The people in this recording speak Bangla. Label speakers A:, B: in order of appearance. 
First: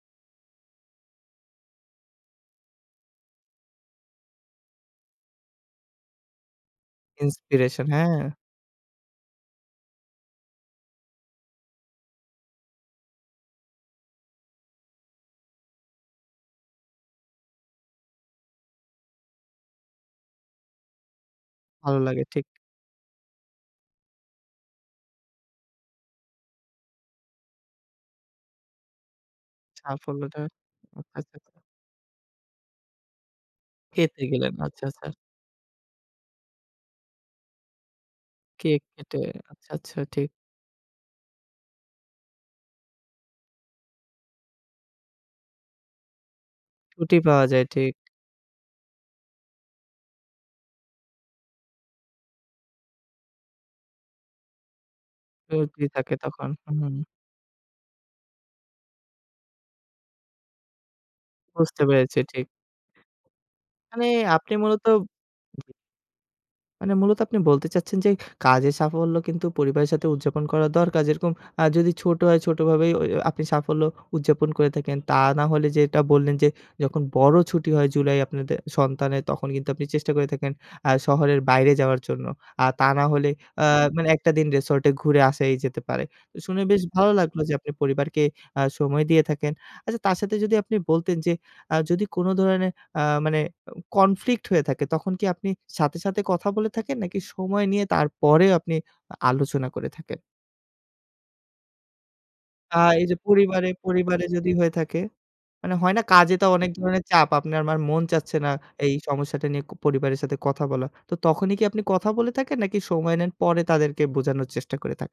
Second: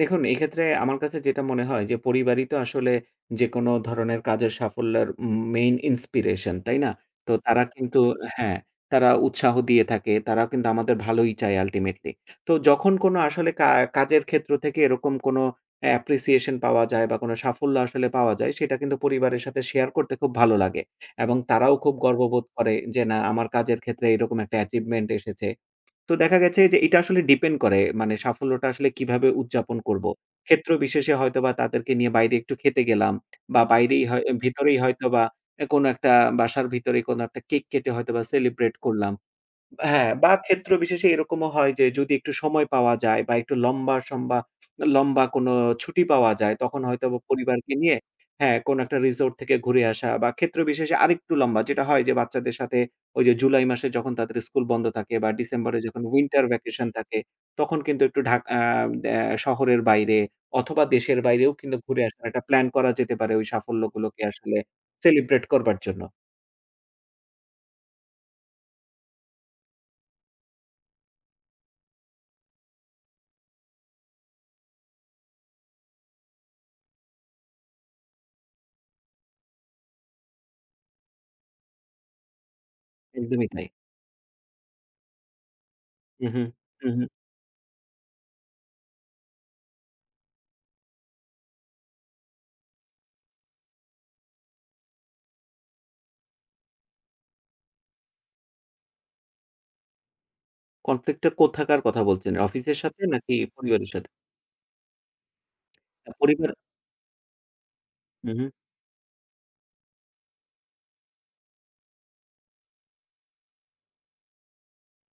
A: দেখুন, এইক্ষেত্রে আমার কাছে যেটা মনে হয় যে পরিবারই তো আসলে যেকোন ধরনের কাজের সাফল্যর ম main inspiration তাই না? তো তারা
B: inspiration
A: কিন্তু
B: হ্যাঁ।
A: হ্যাঁ, তারা উৎসাহ দিয়ে থাকে। তারাও কিন্তু আমাদের ভালোই চায় ultimately। তো যখন কোন আসলে কা কাজের ক্ষেত্র থেকে এরকম কোন appreciation পাওয়া যায় বা কোন সাফল্য আসলে পাওয়া যায়, সেটা কিন্তু পরিবারের সাথে শেয়ার করতে খুব ভালো লাগে। এবং তারাও খুব
B: ভালো লাগে ঠিক।
A: গর্ববোধ করে যে না, আমার কাজের ক্ষেত্রে এরকম একটা achievement এসেছে। তো দেখা গেছে যে এটা আসলে ডিপেন্ড করে মানে সাফল্যটা আসলে কিভাবে উদযাপন করব।
B: সাফল্যটা
A: ক্ষেত্রবিশেষে হয়তোবা
B: [unintelligible]
A: তাদেরকে নিয়ে বাইরে একটু খেতে গেলাম। বা বাইরেই
B: খেতে
A: হয় অ্যা
B: গেলেন।
A: ভিতরেই
B: আচ্ছা, আচ্ছা।
A: হয়তোবা অ্যা কোন একটা বাসার ভিতরেই কোন একটা কেক কেটে হয়তোবা সেলিব্রেট
B: কেক
A: করলাম।
B: কেটে। আচ্ছা, আচ্ছা
A: হ্যাঁ,
B: ঠিক।
A: বা ক্ষেত্রবিশেষে এরকমও হয় যে যদি একটু সময় পাওয়া যায় বা একটু লম্বা সম্বা, লম্বা কোনো ছুটি পাওয়া যায় তখন
B: ছুটি
A: হয়তোবা
B: পাওয়া যায়
A: পরিবারকে
B: ঠিক।
A: নিয়ে হ্যাঁ কোন একটা রিসোর্ট থেকে ঘুরে আসা বা ক্ষেত্রবিশেষে আরেকটু লম্বা যেটা হয় যে বাচ্চাদের সাথে ওই যে জুলাই মাসে যখন তাদের স্কুল বন্ধ থাকে বা
B: তো
A: ডিসেম্বরে
B: ফ্রী
A: যখন
B: থাকে
A: winter
B: তখন
A: vacation
B: উহুম।
A: থাকে, তখন কিন্তু একটু ঢাকা আ অ্যা শহরের বাইরে অথবা দেশের বাইরেও কিন্তু
B: বুঝতে
A: ঘুরে
B: পেরেছি
A: আসার একটা
B: ঠিক।
A: প্ল্যান করা যেতে পারে ওই
B: মানে
A: সাফল্যগুলোকে
B: আপনি
A: আসলে
B: মূলত
A: সেলিব্রেট করবার জন্য।
B: মানে মূলত আপনি বলতে চাচ্ছেন যে, কাজের সাফল্য কিন্তু পরিবারের সাথে উদযাপন করা দরকার যেরকম আ যদি ছোট হয় ছোটভাবেই ওই ওই আপনি সাফল্য উদযাপন করে থাকেন। তা না হলে যেটা বললেন, যে যখন বড়ো ছুটি হয় জুলাই আপনাদের সন্তানের তখন কিন্তু আপনি চেষ্টা করে থাকেন আ শহরের বাইরে যাওয়ার জন্য। আর তা না হলে
A: একদমই
B: আ
A: তাই।
B: মানে একটা দিন রিসোর্টে ঘুরে আসাই যেতে পারে।
A: উহু,
B: শুনে বেশ
A: উহু।
B: ভালো লাগলো যে আপনি পরিবারকে আ সময় দিয়ে থাকেন। আচ্ছা তার সাথে যদি আপনি বলতেন যে আ যদি কোন ধরনের আ মানে অ কনফ্লিক্ট হয়ে থাকে তখন কি আপনি সাথে, সাথে কথা বলে থাকেন নাকি সময় নিয়ে তারপরে আপনি আ আলোচনা করে থাকেন?
A: conflict টা কোথাকার কথা বলছেন?
B: বা
A: অফিসের সাথে
B: এই যে
A: নাকি
B: পরিবারে,
A: পরিবারের সাথে?
B: পরিবারে যদি হয়ে থাকে? মানে হয়না
A: আ
B: কাজে তো
A: পরিবার?
B: অনেক ধরনের চাপ। আপনে, আমার মন
A: হু,
B: চাচ্ছে না
A: হু।
B: এই সমস্যাটা নিয়ে ক পরিবারের সাথে কথা বলা। তো তখনই কি আপনি কথা বলে থাকেন নাকি সময় নেন পরে তাদেরকে বোঝানোর চেষ্টা করে থাকেন?